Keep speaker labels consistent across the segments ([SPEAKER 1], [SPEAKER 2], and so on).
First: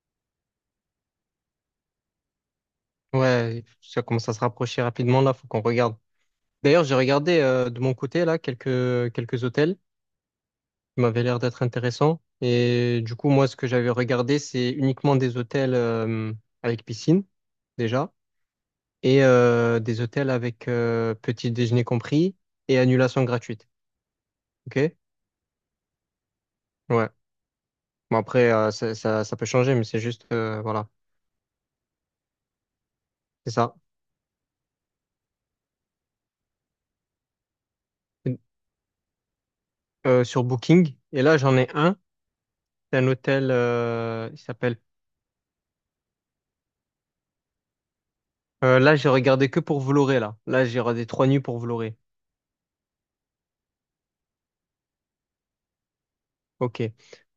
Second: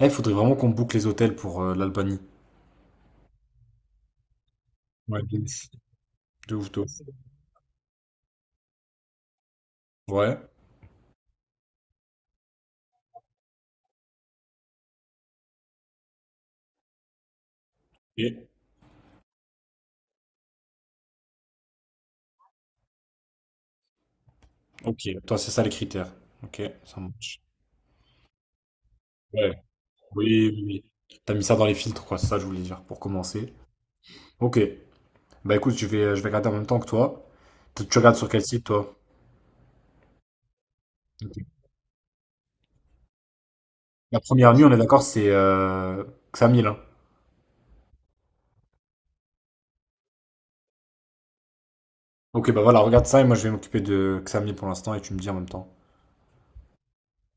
[SPEAKER 1] Eh, faudrait vraiment qu'on boucle les hôtels pour l'Albanie.
[SPEAKER 2] Ouais, ça commence à se rapprocher
[SPEAKER 1] Ouais,
[SPEAKER 2] rapidement là,
[SPEAKER 1] de
[SPEAKER 2] faut qu'on
[SPEAKER 1] ouf.
[SPEAKER 2] regarde.
[SPEAKER 1] De ouf, de
[SPEAKER 2] D'ailleurs,
[SPEAKER 1] ouf.
[SPEAKER 2] j'ai regardé de mon côté là quelques hôtels
[SPEAKER 1] Ouais,
[SPEAKER 2] qui m'avaient l'air d'être intéressants. Et du coup, moi, ce que j'avais regardé, c'est uniquement des hôtels avec piscine déjà et des hôtels avec petit déjeuner compris et annulation gratuite. Ok?
[SPEAKER 1] ok. Toi, c'est ça les critères. Ok, ça
[SPEAKER 2] Ouais.
[SPEAKER 1] marche.
[SPEAKER 2] Bon après, ça peut
[SPEAKER 1] Ouais.
[SPEAKER 2] changer, mais c'est juste
[SPEAKER 1] Oui, oui, oui.
[SPEAKER 2] voilà,
[SPEAKER 1] T'as mis ça dans les filtres, quoi, c'est ça que je voulais dire, pour
[SPEAKER 2] c'est
[SPEAKER 1] commencer.
[SPEAKER 2] ça.
[SPEAKER 1] Ok. Bah écoute, je vais regarder en même temps que toi. Tu regardes sur quel site, toi?
[SPEAKER 2] Sur Booking. Et
[SPEAKER 1] Ok.
[SPEAKER 2] là, j'en ai un. C'est un hôtel
[SPEAKER 1] La
[SPEAKER 2] il
[SPEAKER 1] première nuit, on est
[SPEAKER 2] s'appelle.
[SPEAKER 1] d'accord, c'est Xamil, hein.
[SPEAKER 2] Là, j'ai regardé que pour Vloré, là. Là, j'ai regardé trois nuits pour Vloré.
[SPEAKER 1] Ok, bah voilà, regarde ça et moi je vais m'occuper de Xamil pour l'instant et tu me dis en même temps.
[SPEAKER 2] Ok.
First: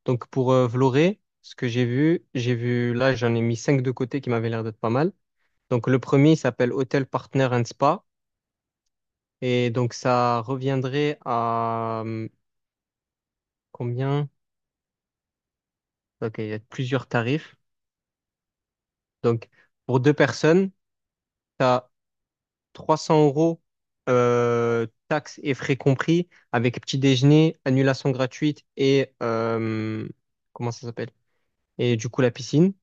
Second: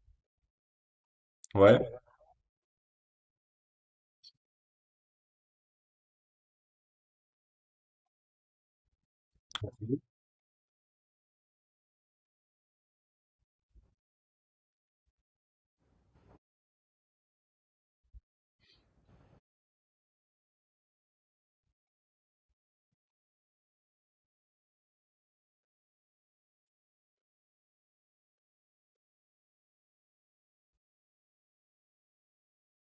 [SPEAKER 2] Donc, pour Vloré, ce que
[SPEAKER 1] Ouais.
[SPEAKER 2] j'ai vu, là, j'en ai mis cinq de côté qui m'avaient l'air d'être pas mal. Donc, le premier il s'appelle Hotel Partner and Spa. Et donc, ça reviendrait à combien? Ok, il y a plusieurs tarifs. Donc, pour deux personnes, tu as 300 € taxes et frais compris, avec petit déjeuner, annulation gratuite et, comment ça s'appelle? Et du coup, la piscine,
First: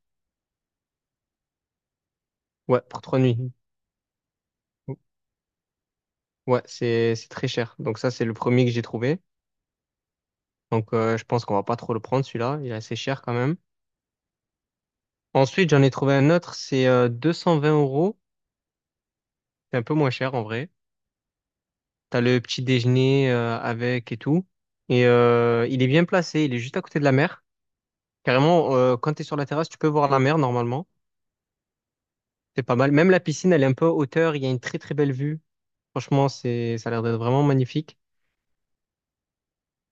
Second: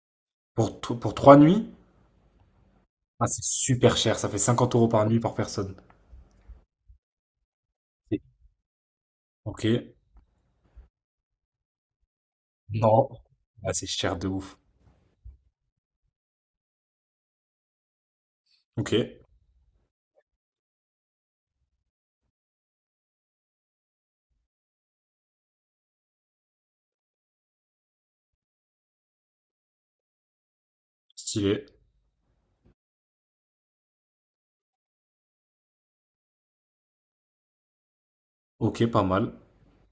[SPEAKER 1] Pour trois nuits?
[SPEAKER 2] ouais, pour trois
[SPEAKER 1] Ah, c'est
[SPEAKER 2] nuits.
[SPEAKER 1] super cher, ça fait 50 euros par nuit par personne.
[SPEAKER 2] Ouais, c'est très cher. Donc ça, c'est le premier que j'ai trouvé.
[SPEAKER 1] Ok.
[SPEAKER 2] Donc je pense qu'on va pas trop le prendre, celui-là. Il est assez
[SPEAKER 1] Non.
[SPEAKER 2] cher quand même.
[SPEAKER 1] Ah, c'est cher de ouf.
[SPEAKER 2] Ensuite, j'en ai trouvé un autre, c'est 220 euros.
[SPEAKER 1] Ok,
[SPEAKER 2] C'est un peu moins cher en vrai. T'as le petit déjeuner avec et tout. Et il est bien placé, il est juste à côté de la mer. Carrément, quand tu es sur la terrasse, tu peux voir la mer normalement.
[SPEAKER 1] stylé.
[SPEAKER 2] C'est pas mal. Même la piscine, elle est un peu à hauteur. Il y a une très très belle vue. Franchement, c'est ça a l'air d'être vraiment magnifique.
[SPEAKER 1] Ok, pas mal.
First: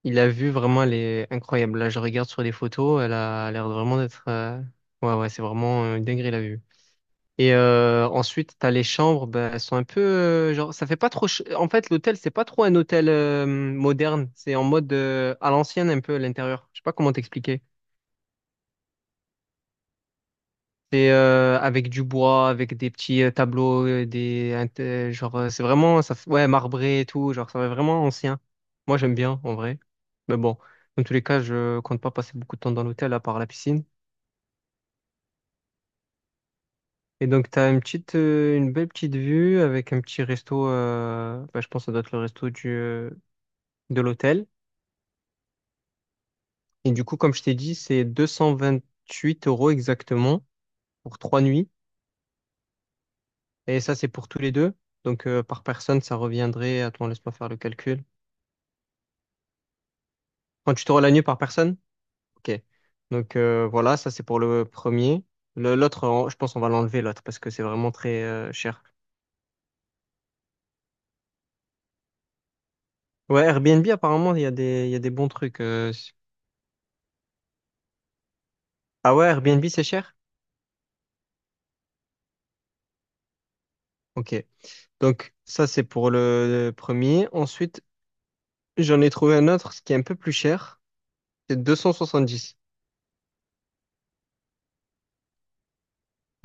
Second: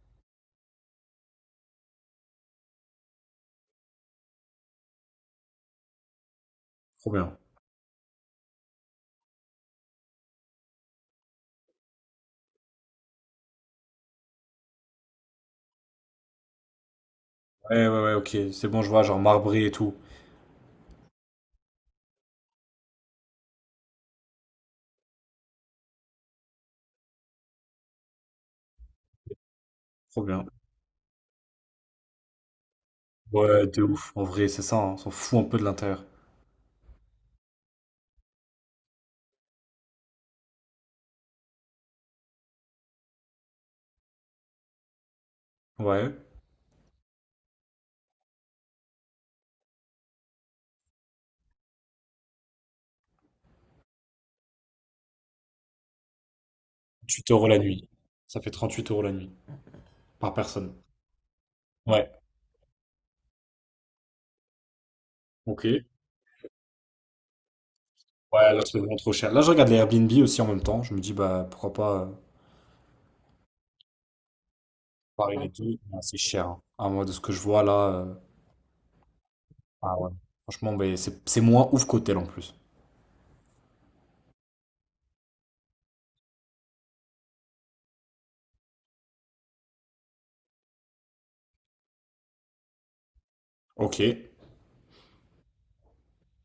[SPEAKER 2] Il a vu vraiment les incroyable. Là, je regarde sur les photos, elle a l'air vraiment d'être ouais, ouais, c'est vraiment une dinguerie la vue.
[SPEAKER 1] Trop bien.
[SPEAKER 2] Et ensuite, t'as les chambres, ben, elles sont un peu genre, ça fait pas trop en fait, l'hôtel, c'est pas trop un hôtel moderne. C'est en mode à l'ancienne un peu à l'intérieur. Je sais pas comment t'expliquer.
[SPEAKER 1] Ouais, ouais, ouais, ok. C'est bon, je vois, genre marbré et tout.
[SPEAKER 2] C'est avec du bois, avec des petits tableaux, genre c'est vraiment ouais marbré et tout, genre ça fait vraiment ancien. Moi j'aime bien en vrai,
[SPEAKER 1] Trop
[SPEAKER 2] mais
[SPEAKER 1] bien.
[SPEAKER 2] bon, dans tous les cas je compte pas passer beaucoup de temps dans l'hôtel à part la
[SPEAKER 1] Ouais, de
[SPEAKER 2] piscine.
[SPEAKER 1] ouf. En vrai, c'est ça, hein. On s'en fout un peu de l'intérieur.
[SPEAKER 2] Et donc t'as une belle petite vue avec un petit resto. Bah, je pense que ça doit être le resto du de l'hôtel.
[SPEAKER 1] Ouais.
[SPEAKER 2] Et du coup comme je t'ai dit c'est 228 € exactement pour trois nuits. Et ça c'est pour tous les deux. Donc par personne ça reviendrait. Attends
[SPEAKER 1] 38
[SPEAKER 2] laisse-moi
[SPEAKER 1] euros
[SPEAKER 2] faire le
[SPEAKER 1] la nuit.
[SPEAKER 2] calcul.
[SPEAKER 1] Ça fait 38 euros la nuit. Par personne.
[SPEAKER 2] Quand tu te rends la nuit par personne?
[SPEAKER 1] Ouais.
[SPEAKER 2] Ok. Donc voilà, ça c'est pour le premier.
[SPEAKER 1] Ok.
[SPEAKER 2] L'autre, je pense on va l'enlever l'autre parce que c'est vraiment très
[SPEAKER 1] Ouais, là, c'est
[SPEAKER 2] cher.
[SPEAKER 1] vraiment trop cher. Là, je regarde les Airbnb aussi en même temps. Je me dis, bah, pourquoi pas
[SPEAKER 2] Ouais, Airbnb apparemment il y a des bons
[SPEAKER 1] comparer les
[SPEAKER 2] trucs.
[SPEAKER 1] deux. Ah, c'est cher, hein. Ah, moi, de ce que je vois là,
[SPEAKER 2] Ah ouais, Airbnb c'est
[SPEAKER 1] ah ouais.
[SPEAKER 2] cher?
[SPEAKER 1] Franchement, bah, c'est moins ouf qu'hôtel en plus.
[SPEAKER 2] Ok. Donc ça c'est pour le premier. Ensuite, j'en ai trouvé un autre, ce qui est un peu plus cher. C'est 270.
[SPEAKER 1] Ok.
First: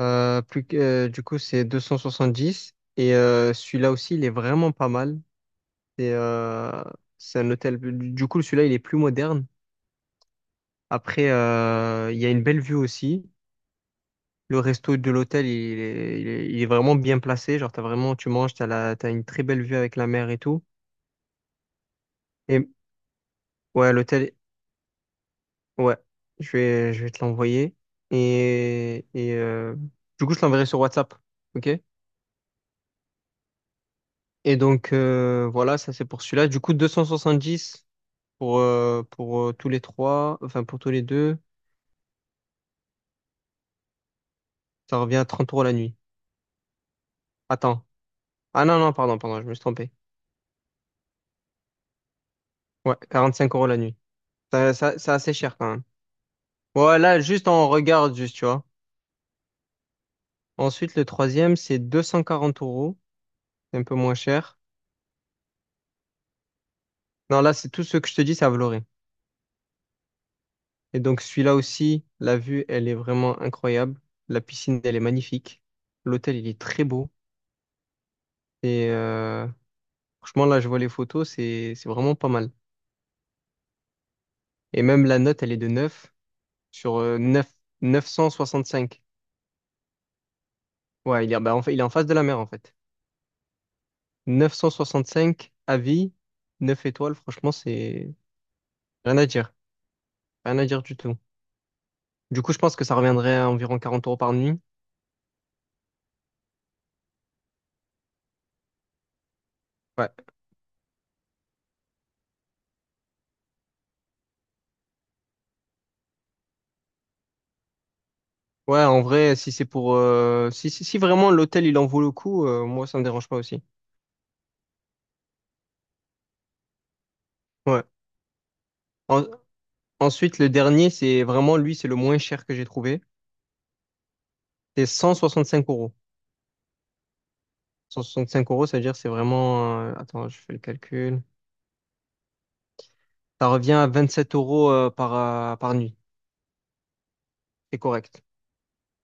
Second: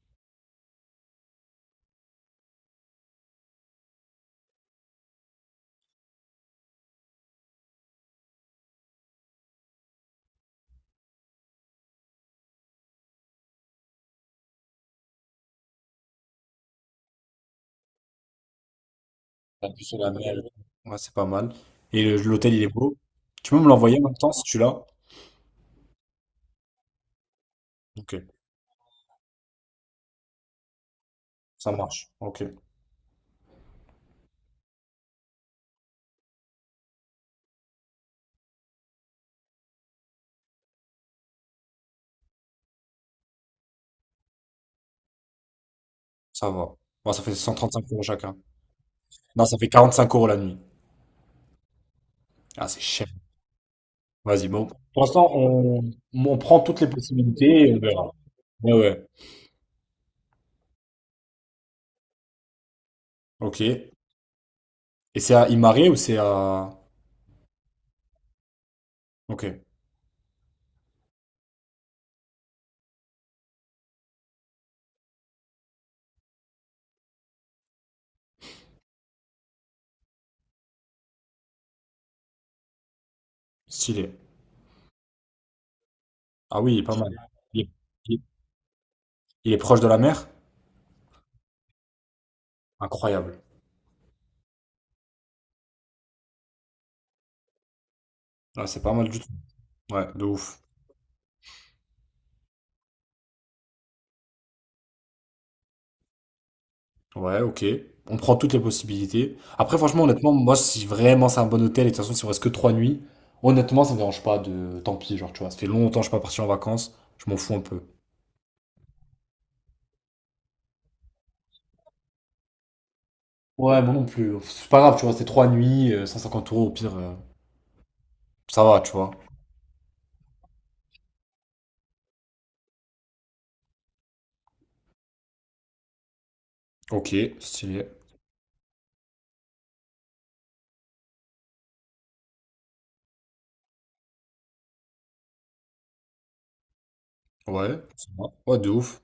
[SPEAKER 2] Du coup c'est deux cent soixante-dix. Et celui-là aussi il est vraiment pas mal. C'est euh, c'est un hôtel. Du coup celui-là il est plus moderne. Après, il y a une belle vue aussi. Le resto de l'hôtel, il est vraiment bien placé. Genre, t'as vraiment, tu manges, t'as une très belle vue avec
[SPEAKER 1] De
[SPEAKER 2] la
[SPEAKER 1] la
[SPEAKER 2] mer
[SPEAKER 1] mer.
[SPEAKER 2] et tout.
[SPEAKER 1] Ouais, c'est pas mal. Et l'hôtel, il est
[SPEAKER 2] Et
[SPEAKER 1] beau. Tu peux me
[SPEAKER 2] ouais,
[SPEAKER 1] l'envoyer en même temps
[SPEAKER 2] l'hôtel,
[SPEAKER 1] si tu l'as?
[SPEAKER 2] ouais, je vais te l'envoyer.
[SPEAKER 1] Ok,
[SPEAKER 2] Et, et euh, du coup, je l'enverrai sur WhatsApp. OK?
[SPEAKER 1] ça marche. Ok,
[SPEAKER 2] Et donc, voilà, ça c'est pour celui-là. Du coup, 270 pour, tous les trois, enfin pour tous les deux, ça revient à 30 euros la nuit.
[SPEAKER 1] ça va. Bon, ça fait cent trente
[SPEAKER 2] Attends.
[SPEAKER 1] cinq euros chacun.
[SPEAKER 2] Ah non, non, pardon, pardon,
[SPEAKER 1] Non,
[SPEAKER 2] je me
[SPEAKER 1] ça
[SPEAKER 2] suis
[SPEAKER 1] fait
[SPEAKER 2] trompé.
[SPEAKER 1] 45 euros la nuit. Ah, c'est
[SPEAKER 2] Ouais,
[SPEAKER 1] cher.
[SPEAKER 2] 45 euros la nuit.
[SPEAKER 1] Vas-y, bon. Pour
[SPEAKER 2] C'est
[SPEAKER 1] l'instant,
[SPEAKER 2] assez cher quand même.
[SPEAKER 1] on prend toutes les
[SPEAKER 2] Ouais, là juste on
[SPEAKER 1] possibilités et on verra.
[SPEAKER 2] regarde, juste, tu vois.
[SPEAKER 1] Ouais, ouais.
[SPEAKER 2] Ensuite, le troisième, c'est 240 euros.
[SPEAKER 1] Ok.
[SPEAKER 2] C'est un
[SPEAKER 1] Et
[SPEAKER 2] peu moins cher.
[SPEAKER 1] c'est à Imare ou c'est à...
[SPEAKER 2] Non, là, c'est tout ce que je te dis, c'est à Vloré.
[SPEAKER 1] Ok,
[SPEAKER 2] Et donc, celui-là aussi, la vue, elle est vraiment incroyable. La piscine, elle est magnifique. L'hôtel, il est très beau. Et franchement, là, je vois les photos, c'est vraiment pas mal.
[SPEAKER 1] stylé.
[SPEAKER 2] Et même la note, elle est de 9
[SPEAKER 1] Ah oui, il est pas
[SPEAKER 2] sur
[SPEAKER 1] mal.
[SPEAKER 2] 9,
[SPEAKER 1] Il est, il est-
[SPEAKER 2] 965.
[SPEAKER 1] il est proche de la mer?
[SPEAKER 2] Ouais, il est, bah, en fait, il est en face de la mer, en fait.
[SPEAKER 1] Incroyable.
[SPEAKER 2] 965 avis, 9 étoiles, franchement, c'est.
[SPEAKER 1] Ah, c'est pas mal
[SPEAKER 2] Rien
[SPEAKER 1] du
[SPEAKER 2] à
[SPEAKER 1] tout.
[SPEAKER 2] dire.
[SPEAKER 1] Ouais, de
[SPEAKER 2] Rien
[SPEAKER 1] ouf.
[SPEAKER 2] à dire du tout. Du coup, je pense que ça reviendrait à environ quarante euros par nuit.
[SPEAKER 1] Ouais, ok. On prend toutes les possibilités. Après, franchement,
[SPEAKER 2] Ouais.
[SPEAKER 1] honnêtement, moi, si vraiment c'est un bon hôtel, et de toute façon, si on reste que trois nuits, honnêtement, ça me dérange pas de... Tant pis, genre, tu vois, ça fait longtemps que je suis pas parti en vacances, je m'en fous un peu.
[SPEAKER 2] Ouais, en vrai, si c'est pour si, si vraiment l'hôtel, il en vaut le coup, moi, ça me dérange pas aussi.
[SPEAKER 1] Ouais, moi non plus. C'est pas grave, tu vois, c'est trois nuits, 150 euros, au pire,
[SPEAKER 2] Ouais.
[SPEAKER 1] ça va, tu vois.
[SPEAKER 2] En- Ensuite, le dernier, c'est vraiment, lui, c'est le moins cher que j'ai trouvé. C'est 165 euros.
[SPEAKER 1] Ok, stylé.
[SPEAKER 2] 165 euros, ça veut dire c'est vraiment attends, je fais le calcul. Ça revient à 27 euros par nuit. C'est
[SPEAKER 1] Ouais, ça
[SPEAKER 2] correct.
[SPEAKER 1] va. Ouais, de ouf.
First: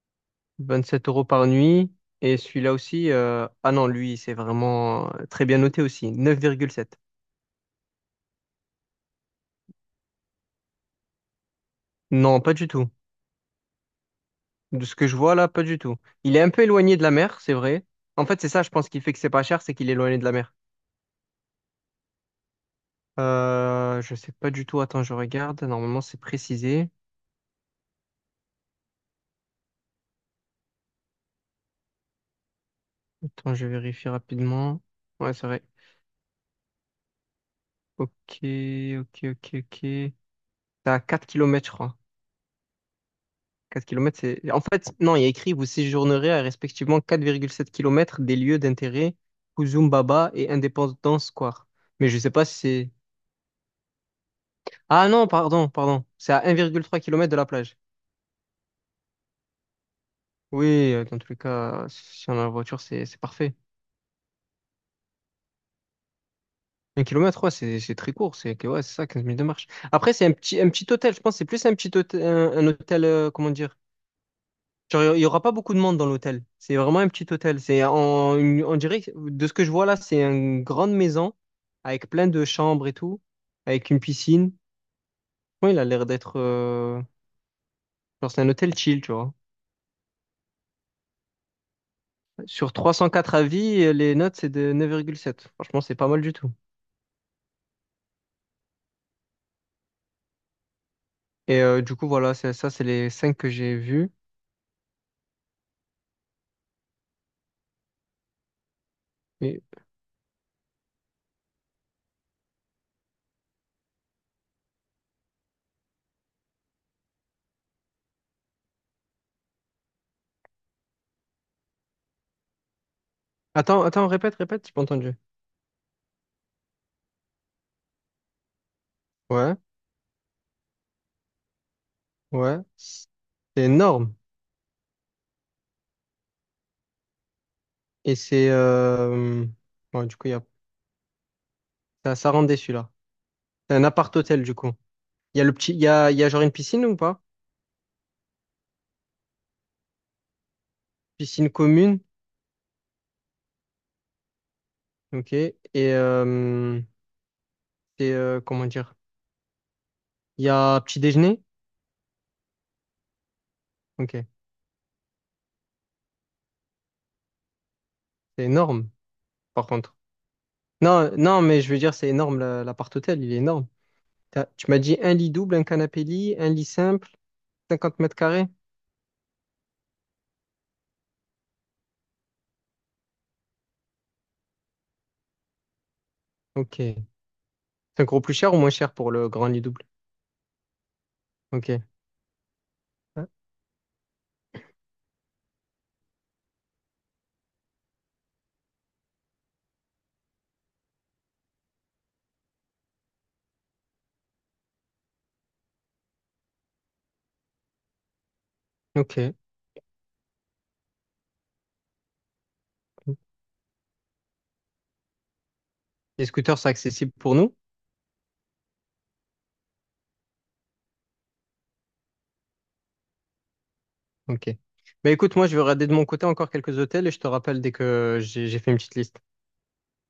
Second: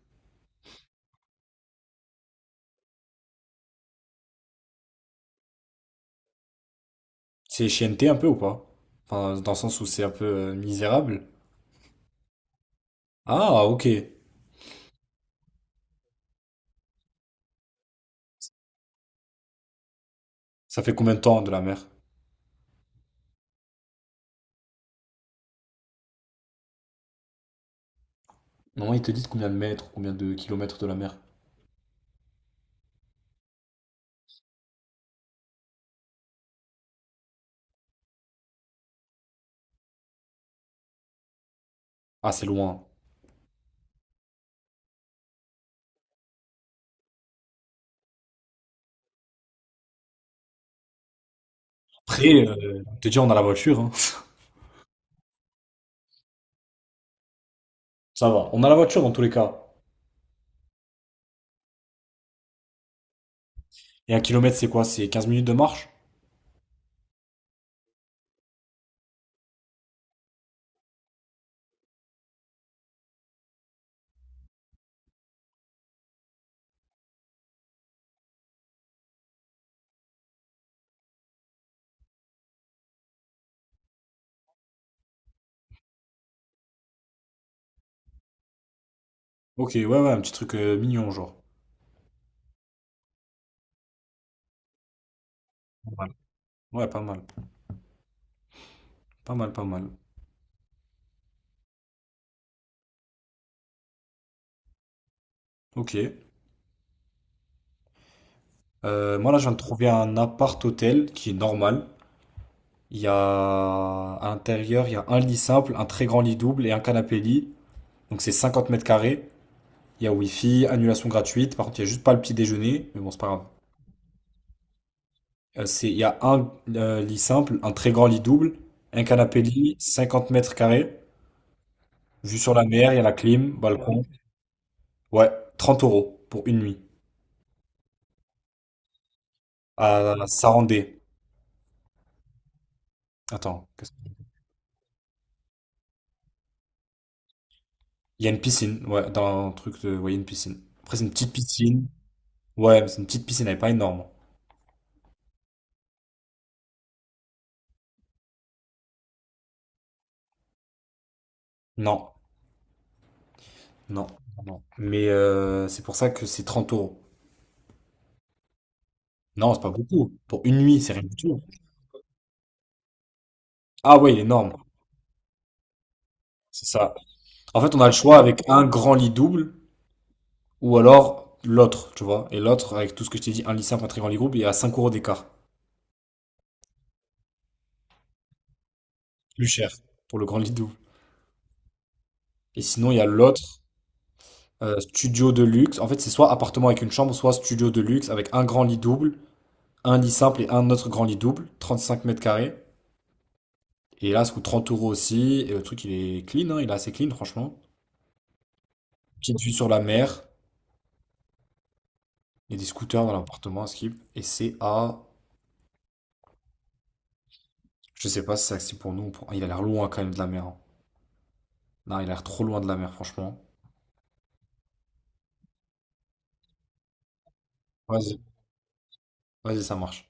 [SPEAKER 2] 27 euros par nuit. Et celui-là aussi ah non, lui, c'est vraiment très bien noté aussi. Neuf virgule sept.
[SPEAKER 1] C'est chienneté un peu ou pas? Enfin, dans le sens où c'est un peu misérable.
[SPEAKER 2] Non, pas du tout.
[SPEAKER 1] Ah, ok.
[SPEAKER 2] De ce que je vois là, pas du tout. Il est un peu éloigné de la mer, c'est vrai. En fait, c'est ça, je pense, qui fait que c'est pas cher, c'est qu'il est éloigné de la mer.
[SPEAKER 1] Ça fait combien de temps de la mer?
[SPEAKER 2] Je sais pas du tout. Attends, je regarde. Normalement, c'est précisé.
[SPEAKER 1] Non, ils te disent combien de mètres, combien de kilomètres de la mer.
[SPEAKER 2] Attends, je vérifie rapidement. Ouais, c'est vrai. Ok, ok, ok, ok. C'est à 4 kilomètres, je crois.
[SPEAKER 1] Ah, c'est loin.
[SPEAKER 2] 4 kilomètres, c'est. En fait, non, il y a écrit, vous séjournerez à respectivement quatre virgule sept kilomètres des lieux d'intérêt, Kuzumbaba et Independence Square. Mais je sais pas
[SPEAKER 1] Après,
[SPEAKER 2] si c'est.
[SPEAKER 1] te dire, on a la voiture, hein.
[SPEAKER 2] Ah non, pardon, pardon. C'est à 1,3 km de la plage.
[SPEAKER 1] Ça va. On a la voiture dans tous les cas.
[SPEAKER 2] Oui, dans tous les cas, si on a la voiture, c'est parfait.
[SPEAKER 1] Et un kilomètre, c'est quoi? C'est 15 minutes de marche?
[SPEAKER 2] Un kilomètre, ouais, c'est très court. Ouais, c'est ça, 15 minutes de marche. Après, un petit hôtel. Je pense que c'est plus un petit hôtel, un hôtel, comment dire? Genre, il y aura pas beaucoup de monde dans l'hôtel. C'est vraiment un petit hôtel. C'est en, une- on dirait, que- De ce que je vois là, c'est une grande maison avec plein de chambres et tout, avec une piscine. Ouais, il a l'air d'être, genre, c'est un hôtel chill, tu vois.
[SPEAKER 1] Ok, ouais, ouais, un petit truc mignon, genre.
[SPEAKER 2] Sur 304 avis, les notes, c'est de neuf virgule sept. Franchement,
[SPEAKER 1] Pas
[SPEAKER 2] c'est pas
[SPEAKER 1] mal.
[SPEAKER 2] mal du tout.
[SPEAKER 1] Ouais, pas mal. Pas mal, pas mal.
[SPEAKER 2] Et du coup, voilà, c'est ça, c'est les 5 que j'ai vus.
[SPEAKER 1] Ok. Moi, là, je viens de
[SPEAKER 2] Et...
[SPEAKER 1] trouver un appart-hôtel qui est normal. Il y a à l'intérieur, il y a un lit simple, un très grand lit double et un canapé-lit. Donc, c'est 50 mètres carrés. Il y a Wi-Fi, annulation gratuite. Par contre, il n'y a juste pas le petit déjeuner. Mais bon, c'est pas grave.
[SPEAKER 2] Attends, attends, répète, répète, j'ai pas entendu.
[SPEAKER 1] C'est, il y a un lit simple, un très grand lit double, un
[SPEAKER 2] Ouais,
[SPEAKER 1] canapé-lit, 50 mètres carrés. Vue sur
[SPEAKER 2] ouais,
[SPEAKER 1] la mer, il y a
[SPEAKER 2] c'est
[SPEAKER 1] la clim, balcon.
[SPEAKER 2] énorme.
[SPEAKER 1] Ouais, 30 euros pour une nuit.
[SPEAKER 2] Et c'est... ouais,
[SPEAKER 1] À
[SPEAKER 2] du coup, il y a...
[SPEAKER 1] Sarandé.
[SPEAKER 2] ça rend déçu, là.
[SPEAKER 1] Attends,
[SPEAKER 2] C'est un
[SPEAKER 1] qu'est-ce que-
[SPEAKER 2] appart-hôtel, du coup. Il y a le petit... il y a genre une piscine ou pas?
[SPEAKER 1] il y a une piscine. Ouais, dans un truc de. Ouais, il y a une piscine. Après, c'est une petite
[SPEAKER 2] Piscine
[SPEAKER 1] piscine.
[SPEAKER 2] commune,
[SPEAKER 1] Ouais, mais c'est une petite piscine, elle est pas énorme.
[SPEAKER 2] ok. Et euh, c'est... comment dire? Il y a petit déjeuner,
[SPEAKER 1] Non, non,
[SPEAKER 2] ok.
[SPEAKER 1] non. Mais c'est pour ça que c'est 30 euros.
[SPEAKER 2] C'est énorme,
[SPEAKER 1] Non, c'est
[SPEAKER 2] par
[SPEAKER 1] pas
[SPEAKER 2] contre.
[SPEAKER 1] beaucoup. Pour une nuit, c'est rien
[SPEAKER 2] Non,
[SPEAKER 1] du tout.
[SPEAKER 2] non, mais je veux dire, c'est énorme, l'appart-hôtel, il est énorme.
[SPEAKER 1] Ah ouais, il est énorme.
[SPEAKER 2] Tu m'as dit un lit double, un canapé lit, un
[SPEAKER 1] C'est
[SPEAKER 2] lit
[SPEAKER 1] ça.
[SPEAKER 2] simple,
[SPEAKER 1] En fait, on a le
[SPEAKER 2] 50 mètres
[SPEAKER 1] choix avec
[SPEAKER 2] carrés?
[SPEAKER 1] un grand lit double ou alors l'autre, tu vois. Et l'autre, avec tout ce que je t'ai dit, un lit simple, un très grand lit groupe, il est à 5 euros d'écart.
[SPEAKER 2] Ok. C'est encore plus cher ou moins cher pour le
[SPEAKER 1] Plus
[SPEAKER 2] grand lit
[SPEAKER 1] cher
[SPEAKER 2] double?
[SPEAKER 1] pour le grand lit double.
[SPEAKER 2] Ok.
[SPEAKER 1] Et sinon, il y a
[SPEAKER 2] Ah,
[SPEAKER 1] l'autre, studio de luxe. En fait, c'est soit appartement avec une chambre, soit studio de luxe avec un grand lit double, un lit simple et un autre grand lit double, 35 mètres carrés. Et là, ça coûte 30 euros aussi. Et le truc, il est clean, hein, il est assez clean, franchement.
[SPEAKER 2] ok.
[SPEAKER 1] Petite vue sur la mer. Il y a des scooters dans l'appartement à Skip. Et c'est à.
[SPEAKER 2] Les scooters, c'est accessible pour nous?
[SPEAKER 1] Je sais pas si c'est accessible pour nous. Ah, il a l'air loin quand même de la mer, hein. Non, il a l'air trop loin de la mer, franchement.
[SPEAKER 2] Ok. Mais écoute, moi, je vais regarder de mon côté encore quelques hôtels et je te rappelle dès
[SPEAKER 1] Vas-y,
[SPEAKER 2] que j'ai fait une petite liste.
[SPEAKER 1] vas-y, ça marche.